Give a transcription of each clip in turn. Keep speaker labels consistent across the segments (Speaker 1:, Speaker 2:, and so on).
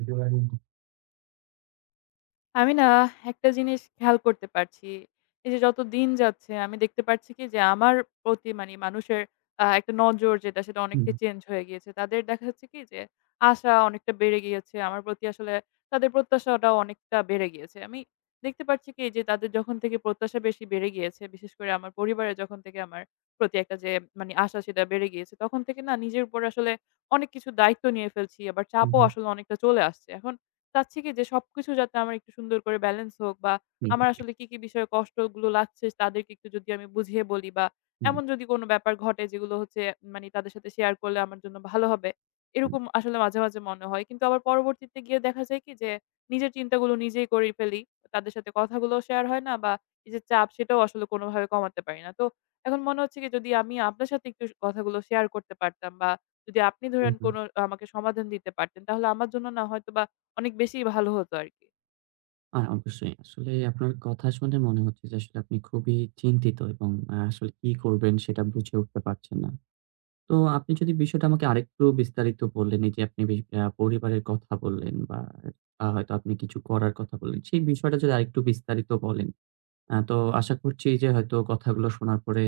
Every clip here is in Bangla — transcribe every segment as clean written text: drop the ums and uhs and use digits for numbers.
Speaker 1: একেবারেই।
Speaker 2: আমি না একটা জিনিস খেয়াল করতে পারছি। এই যে যত দিন যাচ্ছে আমি দেখতে পারছি কি যে আমার প্রতি মানে মানুষের একটা নজর যেটা সেটা
Speaker 1: হুম,
Speaker 2: অনেকটা চেঞ্জ হয়ে গিয়েছে। তাদের দেখা যাচ্ছে কি যে আশা অনেকটা বেড়ে গিয়েছে। আমার প্রতি আসলে তাদের প্রত্যাশাটাও অনেকটা বেড়ে গিয়েছে। আমি দেখতে পারছি কি যে তাদের যখন থেকে প্রত্যাশা বেশি বেড়ে গিয়েছে, বিশেষ করে আমার পরিবারে যখন থেকে আমার প্রতি একটা যে মানে আশা সেটা বেড়ে গিয়েছে। তখন থেকে না নিজের উপর আসলে অনেক কিছু দায়িত্ব নিয়ে ফেলছি। আবার
Speaker 1: হুম,
Speaker 2: চাপও
Speaker 1: হুম,
Speaker 2: আসলে অনেকটা চলে আসছে। এখন চাচ্ছি কি যে সবকিছু যাতে আমার একটু সুন্দর করে ব্যালেন্স হোক, বা
Speaker 1: হুম,
Speaker 2: আমার আসলে কি, কি বিষয়ে কষ্টগুলো লাগছে তাদেরকে একটু যদি আমি বুঝিয়ে বলি, বা
Speaker 1: হুম,
Speaker 2: এমন যদি কোনো ব্যাপার ঘটে যেগুলো হচ্ছে মানে তাদের সাথে শেয়ার করলে আমার জন্য ভালো হবে।
Speaker 1: হুম,
Speaker 2: এরকম আসলে মাঝে, মাঝে মনে হয়। কিন্তু আবার পরবর্তীতে গিয়ে দেখা যায় কি যে নিজের চিন্তাগুলো নিজেই করে ফেলি। তাদের সাথে কথাগুলোও শেয়ার হয় না, বা এই যে চাপ সেটাও আসলে কোনোভাবে কমাতে পারি না। তো এখন মনে হচ্ছে কি যদি আমি আপনার সাথে একটু কথাগুলো শেয়ার করতে পারতাম, বা যদি আপনি
Speaker 1: হুম,
Speaker 2: ধরেন
Speaker 1: হুম।
Speaker 2: কোনো আমাকে সমাধান দিতে পারতেন, তাহলে আমার জন্য না হয়তোবা অনেক বেশি ভালো হতো আরকি।
Speaker 1: অবশ্যই। আসলে আপনার কথা শুনে মনে হচ্ছে যে আসলে আপনি খুবই চিন্তিত এবং আসলে কি করবেন সেটা বুঝে উঠতে পারছেন না। তো আপনি যদি বিষয়টা আমাকে আরেকটু বিস্তারিত বললেন, এই যে আপনি বেশ পরিবারের কথা বললেন বা হয়তো আপনি কিছু করার কথা বললেন। সেই বিষয়টা যদি আরেকটু বিস্তারিত বলেন। তো আশা করছি যে হয়তো কথাগুলো শোনার পরে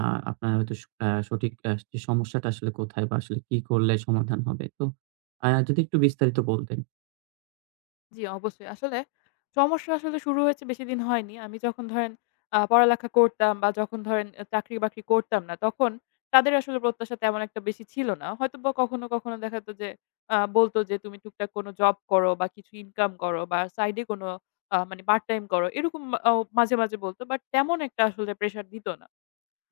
Speaker 1: আ আপনার হয়তো স আ সঠিক যে সমস্যাটা আসলে কোথায় বা আসলে কি করলে সমাধান হবে। তো যদি একটু বিস্তারিত বলতেন।
Speaker 2: জি, অবশ্যই। আসলে সমস্যা আসলে শুরু হয়েছে বেশিদিন হয়নি। আমি যখন ধরেন পড়ালেখা করতাম, বা যখন ধরেন চাকরি-বাকরি করতাম না, তখন তাদের আসলে প্রত্যাশা তেমন একটা বেশি ছিল না। হয়তোবা কখনো, কখনো দেখা যেত যে বলত যে, "তুমি টুকটাক কোনো জব করো, বা কিছু ইনকাম করো, বা সাইডে কোনো মানে পার্ট টাইম করো।" এরকম মাঝে, মাঝে বলত। বাট তেমন একটা আসলে প্রেশার দিত না।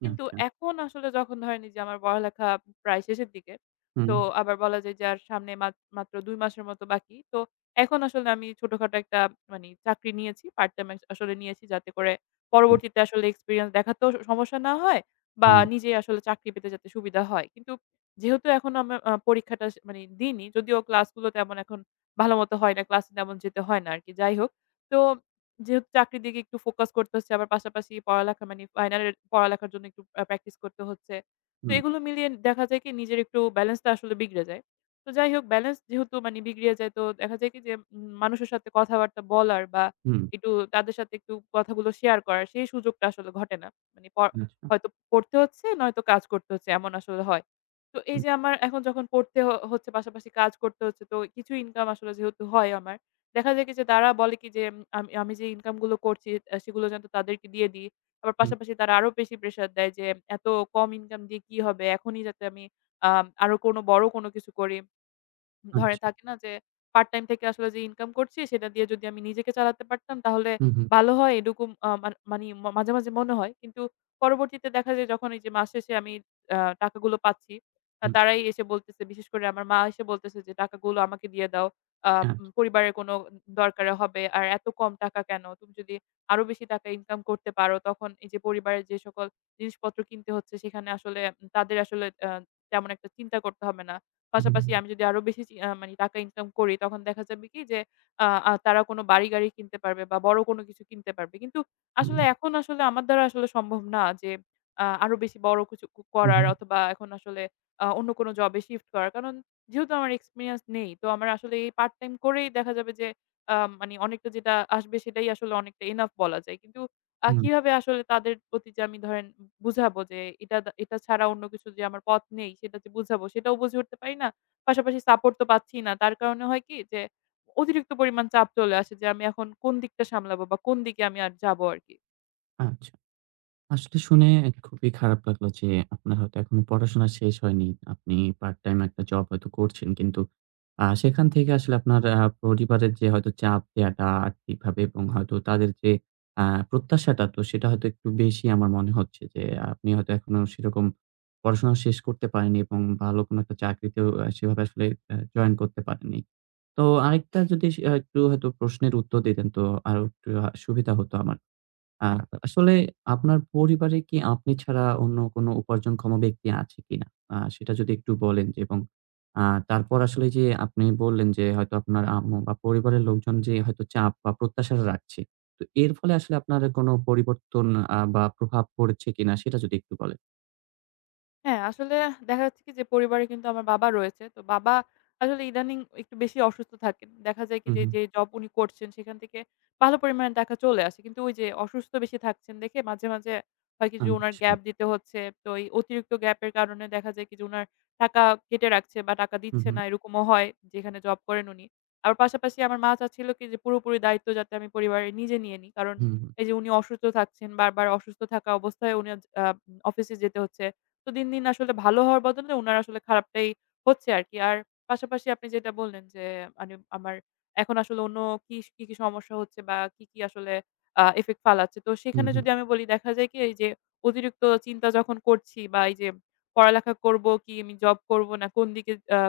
Speaker 2: কিন্তু
Speaker 1: আচ্ছা।
Speaker 2: এখন আসলে যখন ধরেন এই যে আমার পড়ালেখা প্রায় শেষের দিকে।
Speaker 1: হুম,
Speaker 2: তো আবার বলা যায় যে আর সামনে মাত্র ২ মাসের মতো বাকি। তো এখন আসলে আমি ছোটখাটো একটা মানি চাকরি নিয়েছি। পার্ট টাইম আসলে নিয়েছি যাতে করে
Speaker 1: হুম,
Speaker 2: পরবর্তীতে আসলে এক্সপেরিয়েন্স দেখাতেও সমস্যা না হয়, বা
Speaker 1: হুম,
Speaker 2: নিজেই আসলে চাকরি পেতে যাতে সুবিধা হয়। কিন্তু যেহেতু এখনো আমার পরীক্ষাটা মানি দিইনি, যদিও ক্লাসগুলো তেমন এখন ভালোমতো হয় না। ক্লাসে তেমন যেতে হয় না আরকি। যাই হোক। তো যেহেতু চাকরির দিকে একটু ফোকাস করতে হচ্ছে, আবার পাশাপাশি পড়ালেখা মানে ফাইনালের পড়ালেখার জন্য একটু প্র্যাকটিস করতে হচ্ছে। তো
Speaker 1: হুম,
Speaker 2: এগুলো মিলিয়ে দেখা যায় কি নিজের একটু ব্যালেন্সটা আসলে বিগড়ে যায়। তো যাই হোক, ব্যালেন্স যেহেতু মানে বিগড়িয়ে যায়, তো দেখা যায় কি যে মানুষের সাথে কথাবার্তা বলার, বা
Speaker 1: হুম,
Speaker 2: একটু তাদের সাথে একটু কথাগুলো শেয়ার করার সেই সুযোগটা আসলে ঘটে না। মানে
Speaker 1: আচ্ছা।
Speaker 2: হয়তো পড়তে হচ্ছে নয়তো কাজ করতে হচ্ছে, এমন আসলে হয়। তো এই
Speaker 1: হুম,
Speaker 2: যে আমার এখন যখন পড়তে হচ্ছে, পাশাপাশি কাজ করতে হচ্ছে, তো কিছু ইনকাম আসলে যেহেতু হয় আমার, দেখা যায় কি যে তারা বলে কি যে, আমি আমি যে ইনকাম গুলো করছি সেগুলো যেন তাদেরকে দিয়ে দিই। আবার
Speaker 1: হুম,
Speaker 2: পাশাপাশি তারা আরো বেশি প্রেশার দেয় যে, "এত কম ইনকাম দিয়ে কি হবে? এখনই যাতে আমি আরো কোনো বড় কোনো কিছু করি।" ধরেন
Speaker 1: আচ্ছা।
Speaker 2: থাকে না যে পার্ট টাইম থেকে আসলে যে ইনকাম করছি সেটা দিয়ে যদি আমি নিজেকে চালাতে পারতাম, তাহলে
Speaker 1: হুম, হুম,
Speaker 2: ভালো হয়, এরকম আ মান মানি মাঝে, মাঝে মনে হয়। কিন্তু পরবর্তীতে দেখা যায় যখন এই যে মাস শেষে আমি আ টাকাগুলো পাচ্ছি,
Speaker 1: হুম,
Speaker 2: তারাই এসে বলতেছে, বিশেষ করে আমার মা এসে বলতেছে যে, "টাকাগুলো আমাকে দিয়ে দাও। আ
Speaker 1: আচ্ছা।
Speaker 2: উম পরিবারের কোনো দরকারে হবে। আর এত কম টাকা কেন? তুমি যদি আরো বেশি টাকা ইনকাম করতে পারো, তখন এই যে পরিবারের যে সকল জিনিসপত্র কিনতে হচ্ছে, সেখানে আসলে তাদের আসলে তেমন একটা চিন্তা করতে হবে না।"
Speaker 1: হুম,
Speaker 2: পাশাপাশি আমি যদি আরো বেশি চি আ মানে টাকা ইনকাম করি, তখন দেখা যাবে কি যে আ আ তারা কোনো বাড়ি-গাড়ি কিনতে পারবে, বা বড় কোনো কিছু কিনতে পারবে। কিন্তু
Speaker 1: হুম,
Speaker 2: আসলে এখন আসলে আমার দ্বারা আসলে সম্ভব না যে আরো বেশি বড় কিছু করার,
Speaker 1: হুম,
Speaker 2: অথবা এখন আসলে অন্য কোনো জবে শিফট করার। কারণ যেহেতু আমার এক্সপেরিয়েন্স নেই, তো আমার আসলে এই পার্ট টাইম করেই দেখা যাবে যে আ মানে অনেকটা যেটা আসবে সেটাই আসলে অনেকটা এনাফ বলা যায়। কিন্তু
Speaker 1: হুম,
Speaker 2: কিভাবে আসলে তাদের প্রতি যে আমি ধরেন বুঝাবো যে এটা ছাড়া অন্য কিছু যে আমার পথ নেই, সেটা যে বুঝাবো সেটাও বুঝে উঠতে পারি না। পাশাপাশি সাপোর্ট তো পাচ্ছি না। তার কারণে হয় কি যে অতিরিক্ত পরিমাণ চাপ চলে আসে যে আমি এখন কোন দিকটা সামলাবো, বা কোন দিকে আমি আর যাবো আরকি।
Speaker 1: আচ্ছা। আসলে শুনে খুবই খারাপ লাগলো যে আপনার হয়তো এখনো পড়াশোনা শেষ হয়নি। আপনি পার্ট টাইম একটা জব হয়তো করছেন। কিন্তু সেখান থেকে আসলে আপনার পরিবারের যে হয়তো চাপ দেয়াটা আর্থিকভাবে এবং হয়তো তাদের যে আ প্রত্যাশাটা তো সেটা হয়তো একটু বেশি আমার মনে হচ্ছে যে আপনি হয়তো এখনো সেরকম পড়াশোনা শেষ করতে পারেননি এবং ভালো কোনো একটা চাকরিতেও সেভাবে আসলে জয়েন করতে পারেননি। তো আরেকটা যদি সে আ একটু হয়তো প্রশ্নের উত্তর দিতেন তো আরো একটু সুবিধা হতো আমার। আ আসলে আপনার পরিবারে কি আপনি ছাড়া অন্য কোনো উপার্জনক্ষম ব্যক্তি আছে কিনা? সেটা যদি একটু বলেন যে এবং আ তারপর আসলে যে আপনি বললেন যে হয়তো আপনার আম্মু বা পরিবারের লোকজন যে হয়তো চাপ বা প্রত্যাশা রাখছে। তো এর ফলে আসলে আপনার কোনো পরিবর্তন বা প্রভাব পড়েছে কিনা সেটা যদি একটু বলেন?
Speaker 2: হ্যাঁ, আসলে দেখা যাচ্ছে কি যে পরিবারে কিন্তু আমার বাবা রয়েছে। তো বাবা আসলে ইদানিং একটু বেশি অসুস্থ থাকেন। দেখা যায় কি
Speaker 1: হু,
Speaker 2: যে,
Speaker 1: হু।
Speaker 2: যে জব উনি করছেন সেখান থেকে ভালো পরিমাণে টাকা চলে আসে। কিন্তু ওই যে অসুস্থ বেশি থাকছেন দেখে মাঝে, মাঝে হয় কি যে উনার
Speaker 1: আচ্ছা।
Speaker 2: গ্যাপ দিতে হচ্ছে। তো এই অতিরিক্ত গ্যাপের কারণে দেখা যায় কি যে উনার টাকা কেটে রাখছে, বা টাকা
Speaker 1: হু,
Speaker 2: দিচ্ছে
Speaker 1: হু,
Speaker 2: না, এরকমও হয় যেখানে জব করেন উনি। আবার পাশাপাশি আমার মা চাচ্ছিল কি যে পুরোপুরি দায়িত্ব যাতে আমি পরিবারে নিজে নিয়ে নিই। কারণ
Speaker 1: হুম, হুম,
Speaker 2: এই যে উনি অসুস্থ থাকছেন, বারবার অসুস্থ থাকা অবস্থায় উনি আ অফিসে যেতে হচ্ছে। তো দিন, দিন আসলে ভালো হওয়ার বদলে উনার আসলে খারাপটাই হচ্ছে আরকি। আর পাশাপাশি আপনি যেটা বললেন যে, মানে আমার এখন আসলে অন্য কি, কি, কি সমস্যা হচ্ছে, বা কি, কি, আসলে ইফেক্ট ফালাচ্ছে। তো সেখানে
Speaker 1: হুম,
Speaker 2: যদি আমি বলি, দেখা যায় কি এই যে অতিরিক্ত চিন্তা যখন করছি, বা এই যে পড়ালেখা করব কি আমি জব করব, না কোন দিকে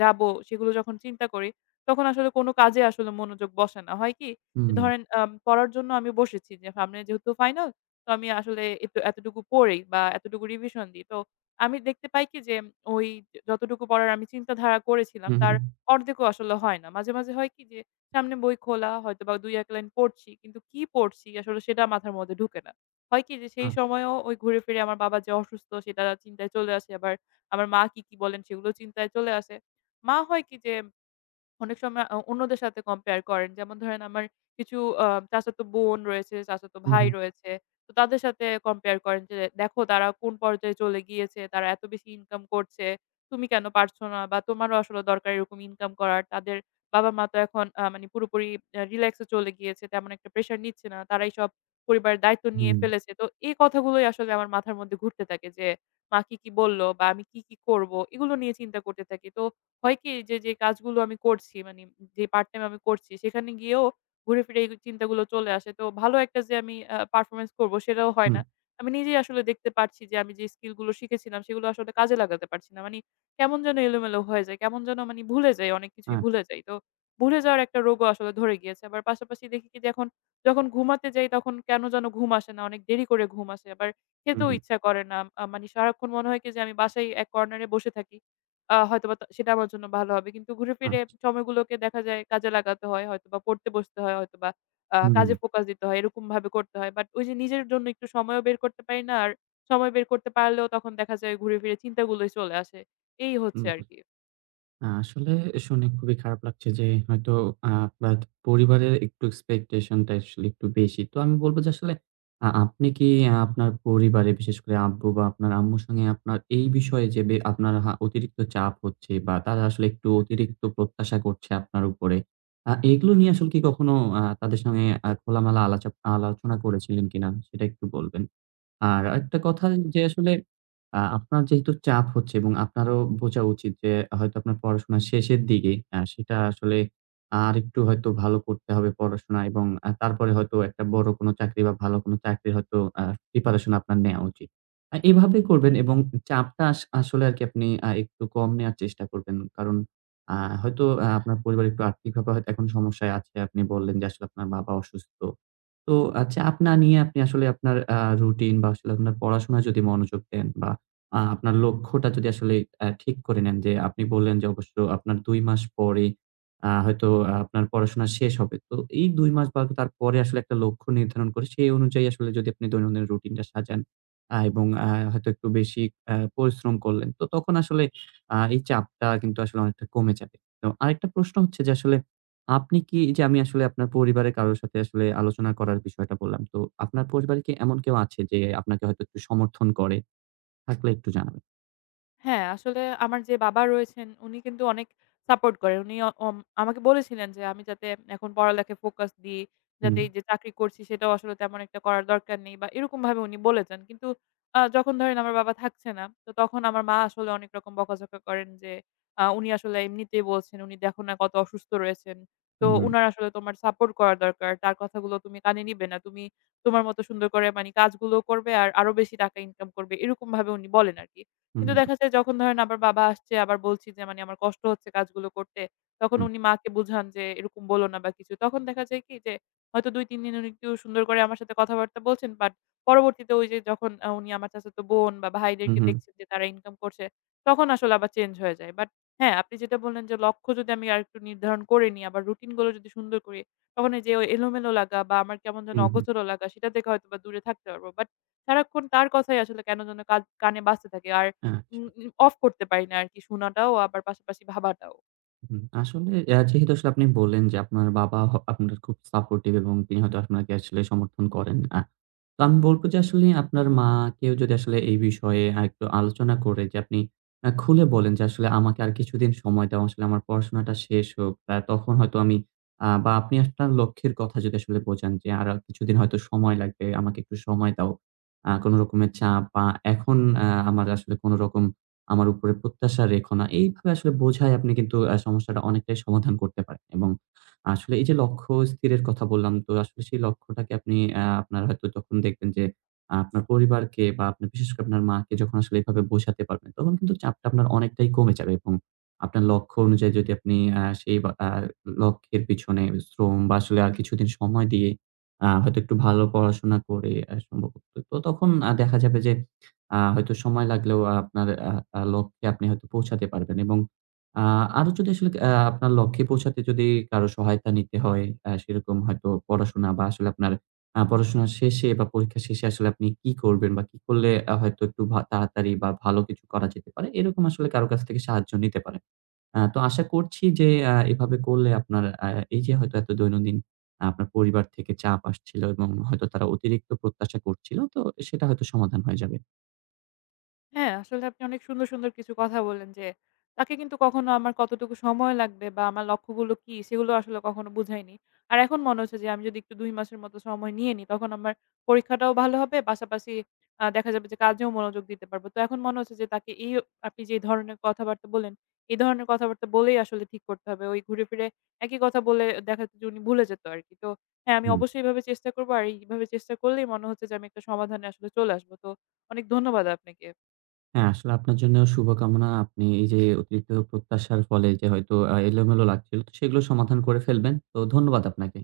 Speaker 2: যাবো, সেগুলো যখন চিন্তা করি, তখন আসলে কোনো কাজে আসলে মনোযোগ বসে না। হয় কি যে
Speaker 1: হুম,
Speaker 2: ধরেন পড়ার জন্য আমি বসেছি, যে সামনে যেহেতু ফাইনাল, তো আমি আসলে এতটুকু পড়ি বা এতটুকু রিভিশন দিই। তো আমি দেখতে পাই কি যে ওই যতটুকু পড়ার আমি চিন্তাধারা করেছিলাম
Speaker 1: হুম,
Speaker 2: তার অর্ধেকও আসলে হয় না। মাঝে, মাঝে হয় কি যে সামনে বই খোলা হয়তোবা ২-১ লাইন পড়ছি। কিন্তু কি পড়ছি আসলে সেটা মাথার মধ্যে ঢুকে না। হয় কি যে
Speaker 1: আ
Speaker 2: সেই সময়েও ওই ঘুরে ফিরে আমার বাবা যে অসুস্থ সেটা চিন্তায় চলে আসে। আবার আমার মা কি, কি বলেন সেগুলো চিন্তায় চলে আসে। মা হয় কি যে অনেক সময় অন্যদের সাথে কম্পেয়ার করেন। যেমন ধরেন আমার কিছু আ চাচাতো বোন রয়েছে, চাচাতো
Speaker 1: হুম,
Speaker 2: ভাই
Speaker 1: হুম,
Speaker 2: রয়েছে। তো তাদের সাথে কম্পেয়ার করেন যে, "দেখো তারা কোন পর্যায়ে চলে গিয়েছে। তারা এত বেশি ইনকাম করছে। তুমি কেন পারছো না? বা তোমারও আসলে দরকার এরকম ইনকাম করার। তাদের বাবা-মা তো এখন মানে পুরোপুরি রিল্যাক্সে চলে গিয়েছে। তেমন একটা প্রেশার নিচ্ছে না। তারাই সব পরিবারের দায়িত্ব নিয়ে
Speaker 1: হুম,
Speaker 2: ফেলেছে।" তো এই কথাগুলোই আসলে আমার মাথার মধ্যে ঘুরতে থাকে যে, মা কি, কি বলল? বা আমি কি, কি করব? এগুলো নিয়ে চিন্তা করতে থাকি। তো হয় কি যে, যে কাজগুলো আমি করছি, মানে যে পার্ট টাইম আমি করছি, সেখানে গিয়েও ঘুরে ফিরে এই চিন্তাগুলো চলে আসে। তো ভালো একটা যে আমি পারফরম্যান্স করব সেটাও হয়
Speaker 1: হুম,
Speaker 2: না। আমি নিজেই আসলে দেখতে পারছি যে আমি যে স্কিল গুলো শিখেছিলাম সেগুলো আসলে কাজে লাগাতে পারছি না। মানি কেমন যেন এলোমেলো হয়ে যায়। কেমন যেন মানি ভুলে যাই, অনেক কিছুই
Speaker 1: আ
Speaker 2: ভুলে যাই। তো ভুলে যাওয়ার একটা রোগও আসলে ধরে গিয়েছে। আবার পাশাপাশি দেখি কি যে এখন যখন ঘুমাতে যাই তখন কেন যেন ঘুম আসে না। অনেক দেরি করে ঘুম আসে। আবার
Speaker 1: হুম,
Speaker 2: খেতেও
Speaker 1: হুম,
Speaker 2: ইচ্ছা করে না। মানি সারাক্ষণ মনে হয় কি যে আমি বাসায় এক কর্নারে বসে থাকি। হয়তোবা সেটা আমার জন্য ভালো হবে। কিন্তু ঘুরে
Speaker 1: আ
Speaker 2: ফিরে সময়গুলোকে দেখা যায় কাজে লাগাতে হয়। হয়তোবা পড়তে বসতে হয়, হয়তোবা
Speaker 1: হুম, হুম।
Speaker 2: কাজে ফোকাস দিতে হয়। এরকমভাবে করতে হয়। বাট ওই যে নিজের জন্য একটু সময়ও বের করতে পারি না। আর সময় বের করতে পারলেও তখন দেখা যায় ঘুরে ফিরে চিন্তাগুলোই চলে আসে। এই হচ্ছে
Speaker 1: হুম।
Speaker 2: আরকি।
Speaker 1: আসলে শুনে খুবই খারাপ লাগছে যে হয়তো আপনার পরিবারের একটু expectation টা আসলে একটু বেশি। তো আমি বলব যে আসলে আপনি কি আপনার পরিবারে বিশেষ করে আব্বু বা আপনার আম্মুর সঙ্গে আপনার এই বিষয়ে যে আপনার অতিরিক্ত চাপ হচ্ছে বা তারা আসলে একটু অতিরিক্ত প্রত্যাশা করছে আপনার উপরে, এগুলো নিয়ে আসলে কি কখনো তাদের সঙ্গে খোলামেলা আলোচনা করেছিলেন কিনা? সেটা একটু বলবেন। আর আরেকটা কথা যে আসলে আপনার যেহেতু চাপ হচ্ছে এবং আপনারও বোঝা উচিত যে হয়তো আপনার পড়াশোনা শেষের দিকে সেটা আসলে আরেকটু হয়তো ভালো করতে হবে পড়াশোনা এবং তারপরে হয়তো একটা বড় কোনো চাকরি বা ভালো কোনো চাকরির হয়তো প্রিপারেশন আপনার নেয়া উচিত। এভাবে করবেন এবং চাপটা আসলে আরকি আপনি একটু কম নেয়ার চেষ্টা করবেন। কারণ আ হয়তো আপনার পরিবার একটু আর্থিকভাবে হয়তো এখন সমস্যায় আছে। আপনি বললেন যে আসলে আপনার বাবা অসুস্থ। তো আচ্ছা আপনার নিয়ে আপনি আসলে আপনার রুটিন বা আসলে আপনার পড়াশোনায় যদি মনোযোগ দেন বা আপনার লক্ষ্যটা যদি আসলে ঠিক করে নেন যে আপনি বললেন যে অবশ্য আপনার ২ মাস পরে হয়তো আপনার পড়াশোনা শেষ হবে। তো এই ২ মাস বা তারপরে আসলে একটা লক্ষ্য নির্ধারণ করে সেই অনুযায়ী আসলে যদি আপনি দৈনন্দিন রুটিনটা সাজান এবং হয়তো একটু বেশি পরিশ্রম করলেন। তো তখন আসলে এই চাপটা কিন্তু আসলে অনেকটা কমে যাবে। তো আরেকটা প্রশ্ন হচ্ছে যে আসলে আপনি কি এই যে আমি আসলে আপনার পরিবারের কারো সাথে আসলে আলোচনা করার বিষয়টা বললাম। তো আপনার পরিবারে কি এমন কেউ আছে যে আপনাকে হয়তো একটু সমর্থন করে? থাকলে একটু জানাবেন।
Speaker 2: হ্যাঁ, আসলে আমার যে বাবা রয়েছেন উনি কিন্তু অনেক সাপোর্ট করেন। উনি অ অম আমাকে বলেছিলেন যে আমি যাতে এখন পড়ালেখায় ফোকাস দিই, যাতে
Speaker 1: হুম,
Speaker 2: এই যে চাকরি করছি সেটাও আসলে তেমন একটা করার দরকার নেই, বা এরকমভাবে উনি বলেছেন। কিন্তু যখন ধরেন আমার বাবা থাকছে না, তো তখন আমার মা আসলে অনেক রকম বকাঝকা করেন যে উনি আসলে এমনিতেই বলছেন, "উনি দেখো না কত অসুস্থ রয়েছেন। তো
Speaker 1: হুম,
Speaker 2: উনার আসলে তোমার সাপোর্ট করা দরকার। তার কথাগুলো তুমি কানে নিবে না। তুমি তোমার মতো সুন্দর করে মানি কাজগুলো করবে আর আরো বেশি টাকা ইনকাম করবে।" এরকমভাবে উনি বলেন আরকি। কিন্তু
Speaker 1: হুম,
Speaker 2: দেখা যায় যখন ধরেন আবার বাবা আসছে, আবার বলছি যে মানে আমার কষ্ট হচ্ছে কাজগুলো করতে। তখন
Speaker 1: হুম,
Speaker 2: উনি মাকে বুঝান যে এরকম বলো না বা কিছু। তখন দেখা যায় কি যে হয়তো ২-৩ দিন উনি একটু সুন্দর করে আমার সাথে কথাবার্তা বলছেন। বাট পরবর্তীতে ওই যে যখন উনি আমার চাচাতো বোন বা
Speaker 1: হুম,
Speaker 2: ভাইদেরকে
Speaker 1: হুম,
Speaker 2: দেখছেন যে তারা ইনকাম করছে, তখন আসলে আবার চেঞ্জ হয়ে যায়। বাট হ্যাঁ, আপনি যেটা বললেন যে লক্ষ্য যদি আমি আরেকটু নির্ধারণ করে নিই, আবার রুটিন গুলো যদি সুন্দর করি, তখন এই যে ওই এলোমেলো লাগা বা আমার কেমন যেন
Speaker 1: হুম, হুম।
Speaker 2: অগোছালো লাগা সেটা থেকে হয়তোবা দূরে থাকতে পারবো। বাট সারাক্ষণ তার কথাই আসলে কেন যেন কানে বাজতে থাকে। আর
Speaker 1: আচ্ছা।
Speaker 2: উম উম অফ করতে পারি না আরকি, শোনাটাও আবার পাশাপাশি ভাবাটাও।
Speaker 1: হুম, আসলে যেহেতু আসলে আপনি বললেন যে আপনার বাবা আপনার খুব সাপোর্টিভ এবং তিনি হয়তো আপনাকে আসলে সমর্থন করেন। তো আমি বলব যে আসলে আপনার মাকেও যদি আসলে এই বিষয়ে আরেকটু আলোচনা করে যে আপনি খুলে বলেন যে আসলে আমাকে আর কিছুদিন সময় দাও। আসলে আমার পড়াশোনাটা শেষ হোক। তখন হয়তো আমি বা আপনি আপনার লক্ষ্যের কথা যদি আসলে বোঝান যে আর কিছুদিন হয়তো সময় লাগবে। আমাকে একটু সময় দাও। কোন রকমের চাপ বা এখন আমার আসলে কোন রকম আমার উপরে প্রত্যাশা রেখো না। এইভাবে আসলে বোঝায় আপনি কিন্তু সমস্যাটা অনেকটাই সমাধান করতে পারেন এবং আসলে এই যে লক্ষ্য স্থিরের কথা বললাম, তো আসলে সেই লক্ষ্যটাকে আপনি আপনার হয়তো যখন দেখবেন যে আপনার পরিবারকে বা আপনার বিশেষ করে আপনার মাকে যখন আসলে এভাবে বোঝাতে পারবেন, তখন কিন্তু চাপটা আপনার অনেকটাই কমে যাবে এবং আপনার লক্ষ্য অনুযায়ী যদি আপনি সেই বা লক্ষ্যের পিছনে শ্রম বা আসলে আর কিছুদিন সময় দিয়ে হয়তো একটু ভালো পড়াশোনা করে সম্ভবত তো তখন দেখা যাবে যে হয়তো সময় লাগলেও আপনার আ আ লক্ষ্যে আপনি হয়তো পৌঁছাতে পারবেন এবং আ আরো যদি আসলে আপনার লক্ষ্যে পৌঁছাতে যদি কারো সহায়তা নিতে হয়, সেরকম হয়তো পড়াশোনা বা আসলে আপনার পড়াশোনা শেষে বা পরীক্ষা শেষে আসলে আপনি কি করবেন বা কি করলে হয়তো একটু তাড়াতাড়ি বা ভালো কিছু করা যেতে পারে, এরকম আসলে কারো কাছ থেকে সাহায্য নিতে পারেন। তো আশা করছি যে এভাবে করলে আপনার এই যে হয়তো এত দৈনন্দিন আপনার পরিবার থেকে চাপ আসছিল এবং হয়তো তারা অতিরিক্ত প্রত্যাশা করছিল, তো সেটা হয়তো সমাধান হয়ে যাবে।
Speaker 2: হ্যাঁ, আসলে আপনি অনেক সুন্দর, সুন্দর কিছু কথা বললেন যে, তাকে কিন্তু কখনো আমার কতটুকু সময় লাগবে বা আমার লক্ষ্যগুলো কি সেগুলো আসলে কখনো বুঝাইনি। আর এখন মনে হচ্ছে যে আমি যদি একটু ২ মাসের মতো সময় নিয়ে নিই, তখন আমার পরীক্ষাটাও ভালো হবে, পাশাপাশি দেখা যাবে যে কাজেও মনোযোগ দিতে পারব। তো এখন মনে হচ্ছে যে তাকে এই আপনি যে ধরনের কথাবার্তা বললেন, এই ধরনের কথাবার্তা বলেই আসলে ঠিক করতে হবে। ওই ঘুরে ফিরে একই কথা বলে দেখা যেত যে উনি ভুলে যেত আরকি। তো হ্যাঁ, আমি
Speaker 1: হুম।
Speaker 2: অবশ্যই এভাবে চেষ্টা করব। আর এইভাবে চেষ্টা করলেই মনে হচ্ছে যে আমি একটা সমাধানে আসলে চলে আসব। তো অনেক ধন্যবাদ আপনাকে।
Speaker 1: হ্যাঁ, আসলে আপনার জন্য শুভকামনা। আপনি এই যে অতিরিক্ত প্রত্যাশার ফলে যে হয়তো এলোমেলো লাগছিল, তো সেগুলো সমাধান করে ফেলবেন। তো ধন্যবাদ আপনাকে।